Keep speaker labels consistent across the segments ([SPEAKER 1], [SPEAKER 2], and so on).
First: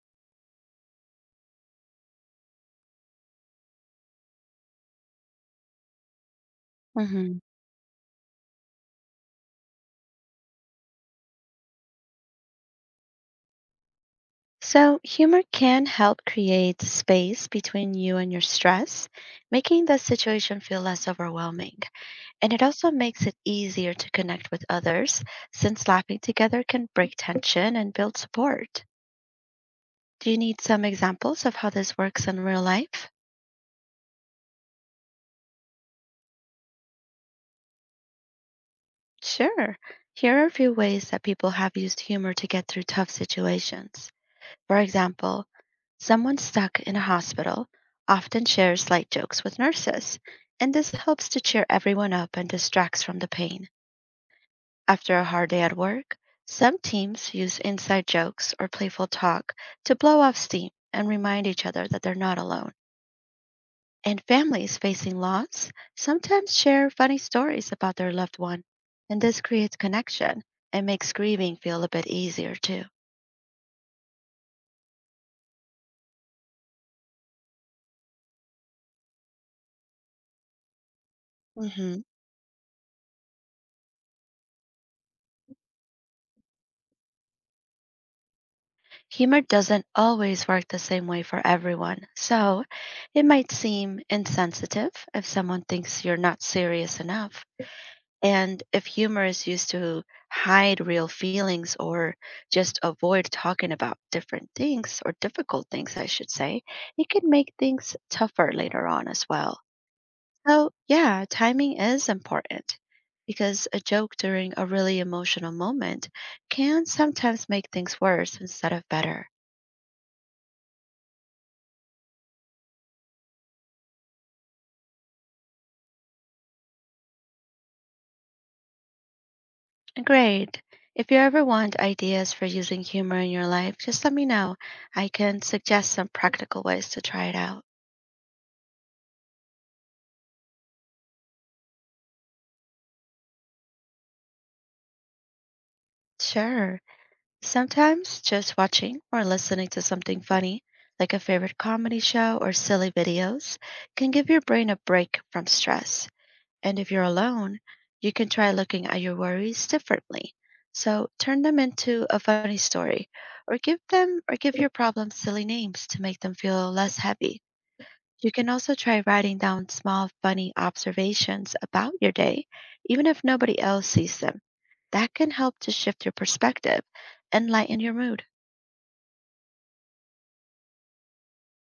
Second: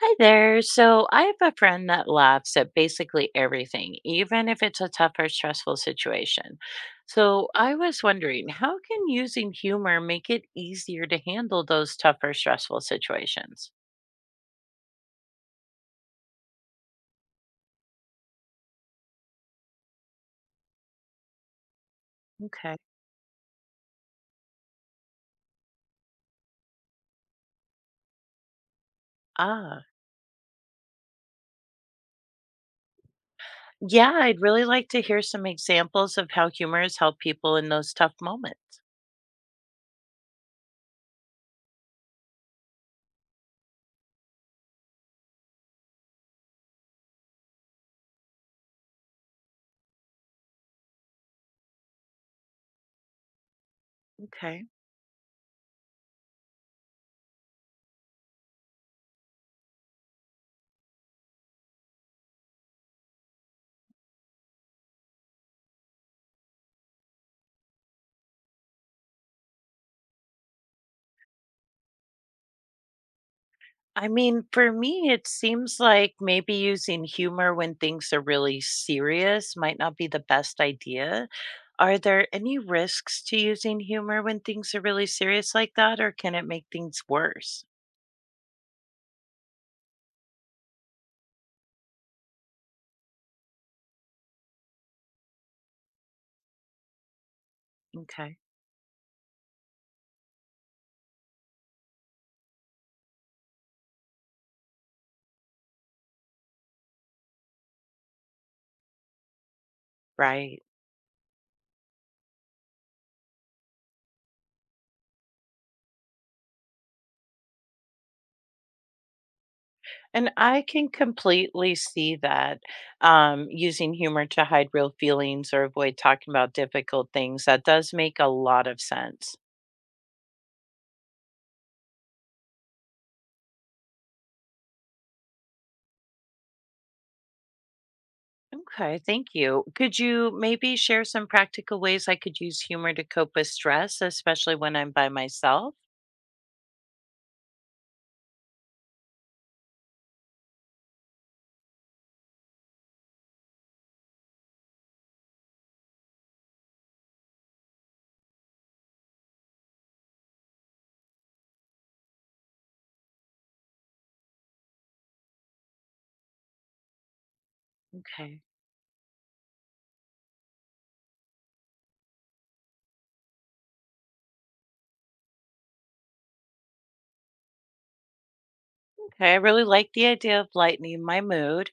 [SPEAKER 1] Hi there. So I have a friend that laughs at basically everything, even if it's a tough or stressful situation.
[SPEAKER 2] Hmm.
[SPEAKER 1] So I was wondering, how can using humor make it easier to handle those tough or stressful situations?
[SPEAKER 2] So, humor can help create space between you and your stress, making the situation feel less overwhelming. And it
[SPEAKER 1] Okay.
[SPEAKER 2] also makes it easier to connect with others, since laughing together can break tension and build support.
[SPEAKER 1] Ah,
[SPEAKER 2] Do you need some examples of how this works in real life?
[SPEAKER 1] yeah, I'd really like to hear some examples of how humor has helped people in those tough moments.
[SPEAKER 2] Sure. Here are a few ways that people have used humor to get through tough situations. For example, someone stuck in a hospital often shares light jokes with nurses, and this helps to cheer everyone up and distracts from the pain.
[SPEAKER 1] Okay.
[SPEAKER 2] After a hard day at work, some teams use inside jokes or playful talk to blow off steam and remind each other that they're not alone. And families facing loss sometimes share funny stories about their loved one, and this creates connection and makes grieving feel a bit easier too.
[SPEAKER 1] I mean, for me, it seems like maybe using humor when things are really serious might not be the best idea. Are
[SPEAKER 2] Mhm.
[SPEAKER 1] there any risks to using humor when things are really serious like that, or can it make things worse?
[SPEAKER 2] Humor doesn't always work the same way for everyone, so it might seem insensitive if someone thinks you're not serious enough.
[SPEAKER 1] Okay.
[SPEAKER 2] And if humor is used to hide real feelings or just avoid talking about different things or difficult things, I should say, it can make things tougher later on as well.
[SPEAKER 1] Right.
[SPEAKER 2] So, yeah, timing is important because a joke during a really emotional moment can sometimes make things worse instead of better.
[SPEAKER 1] And I can completely see that using humor to hide real feelings or avoid talking about difficult things, that does make a lot of sense.
[SPEAKER 2] Great. If you ever want ideas for using humor in your life, just let me know. I can suggest some practical ways to try it out.
[SPEAKER 1] Okay, thank you. Could you maybe share some practical ways I could use humor to cope with stress, especially when I'm by myself?
[SPEAKER 2] Sure. Sometimes just watching or listening to something funny, like a favorite comedy show or silly videos, can give your brain a break from stress. And if you're alone, you can try looking at your worries differently. So turn them into a funny story or give them or give your problems silly names to make them feel less heavy. You
[SPEAKER 1] Okay.
[SPEAKER 2] can also try writing down small, funny observations about your day, even if nobody else sees them. That can help to shift your perspective and lighten your mood.
[SPEAKER 1] Okay, I really like the idea of lightening my mood.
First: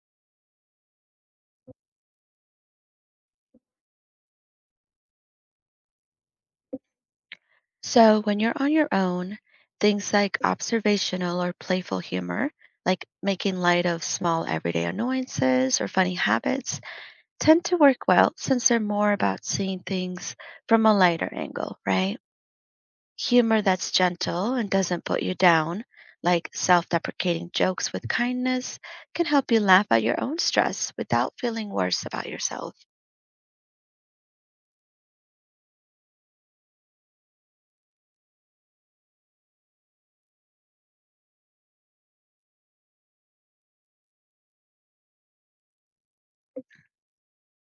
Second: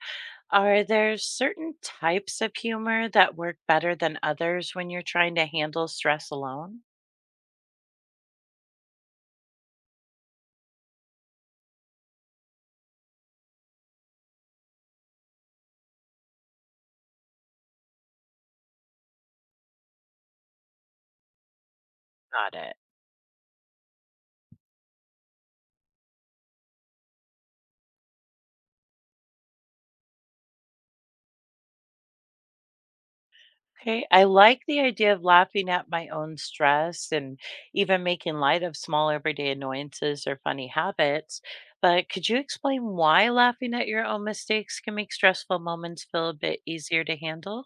[SPEAKER 1] Are there certain types of humor that work better than others when you're trying to handle stress alone?
[SPEAKER 2] So, when you're on your own, things like observational or playful humor, like making light of small everyday annoyances or funny habits, tend to work well since they're more about seeing things from a lighter angle, right?
[SPEAKER 1] Got it.
[SPEAKER 2] Humor that's gentle and doesn't put you down, like self deprecating jokes with kindness, can help you laugh at your own stress without feeling worse about yourself.
[SPEAKER 1] Okay, I like the idea of laughing at my own stress and even making light of small everyday annoyances or funny habits. But could you explain why laughing at your own mistakes can make stressful moments feel a bit easier to handle?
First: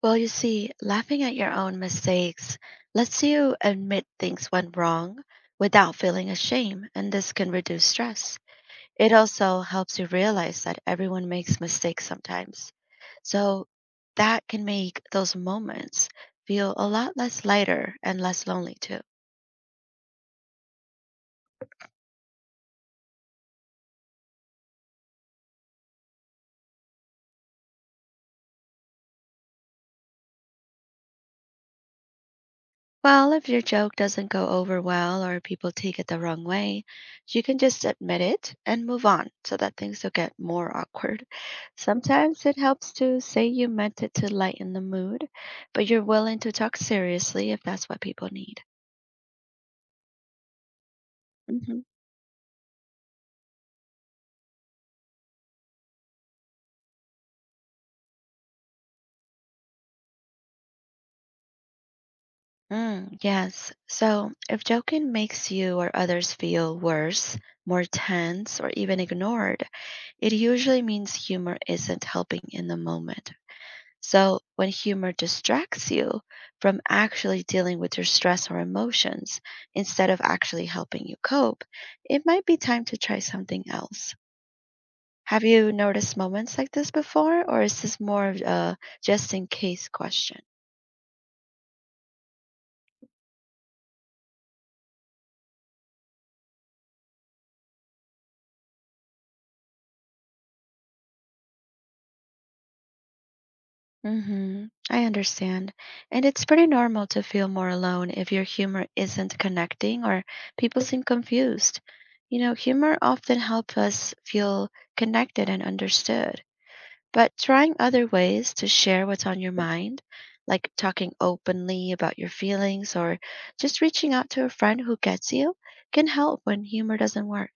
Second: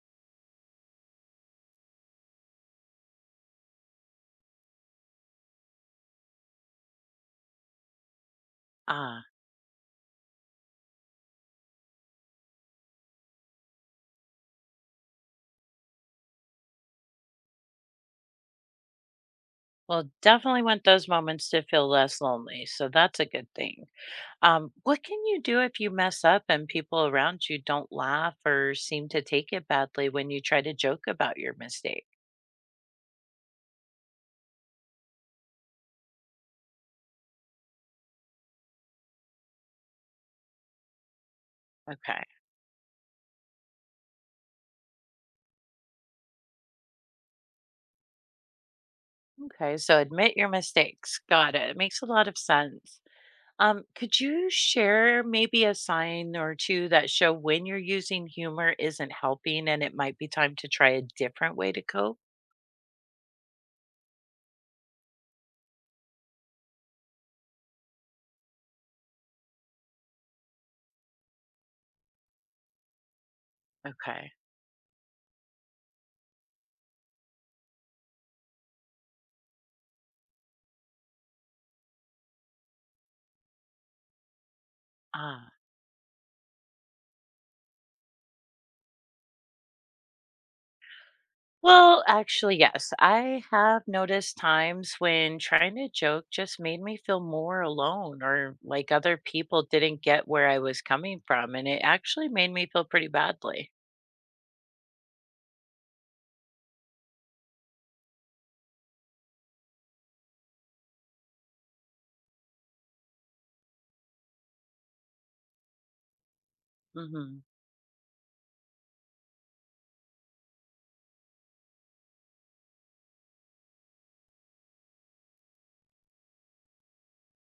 [SPEAKER 2] Well, you see, laughing at your own mistakes lets you admit things went wrong without feeling ashamed, and this can reduce stress. It
[SPEAKER 1] Ah,
[SPEAKER 2] also helps you realize that everyone makes mistakes sometimes. So that can make those moments feel a lot less lighter and less lonely too.
[SPEAKER 1] well, definitely want those moments to feel less lonely. So that's a good thing. What can you do if you mess up and people around you don't laugh or seem to take it badly when you try to joke about your mistake?
[SPEAKER 2] Well, if your joke doesn't go over well or people take it the wrong way, you can just admit it and move on so that things don't get more awkward.
[SPEAKER 1] Okay.
[SPEAKER 2] Sometimes it helps to say you meant it to lighten the mood, but you're willing to talk seriously if that's what people need.
[SPEAKER 1] Okay, so admit your mistakes. Got it.
[SPEAKER 2] Mhm.
[SPEAKER 1] Makes a lot of sense. Could you share maybe a sign or two that show when you're using humor isn't helping and it might be time to try a different way to cope?
[SPEAKER 2] Yes. So if joking makes you or others feel worse, more tense, or even ignored, it usually means humor isn't helping in the moment.
[SPEAKER 1] Okay.
[SPEAKER 2] So when humor distracts you from actually dealing with your stress or emotions instead of actually helping you cope, it might be time to try something else. Have
[SPEAKER 1] Ah.
[SPEAKER 2] you noticed moments like this before, or is this more of a just in case question?
[SPEAKER 1] Well, actually, yes. I have noticed times when trying to joke just made me feel more alone or like other people didn't get where I was coming from, and it actually made me feel pretty badly.
[SPEAKER 2] Mm-hmm. I understand. And it's pretty normal to feel more alone if your humor isn't connecting or people seem confused. You know, humor often helps us feel connected and understood. But
[SPEAKER 1] Hmm.
[SPEAKER 2] trying other ways to share what's on your mind, like talking openly about your feelings or just reaching out to a friend who gets you, can help when humor doesn't work.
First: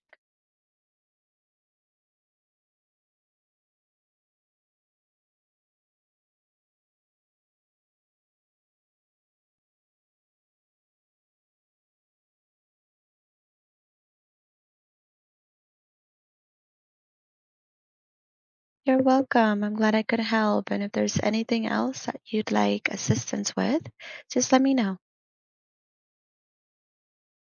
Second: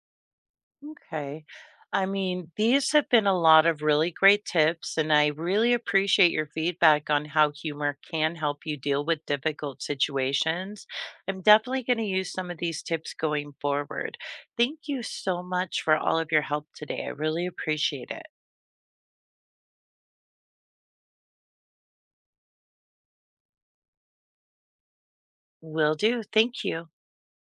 [SPEAKER 1] Okay. I mean, these have been a lot of really great tips, and I really appreciate your feedback on how humor can help you deal with difficult situations. I'm definitely going to use some of these tips going forward. Thank you so much for all of your help today. I really appreciate it.
[SPEAKER 2] You're welcome. I'm glad I could help. And if there's anything else that you'd like assistance with, just let me know.
[SPEAKER 1] Will do. Thank you.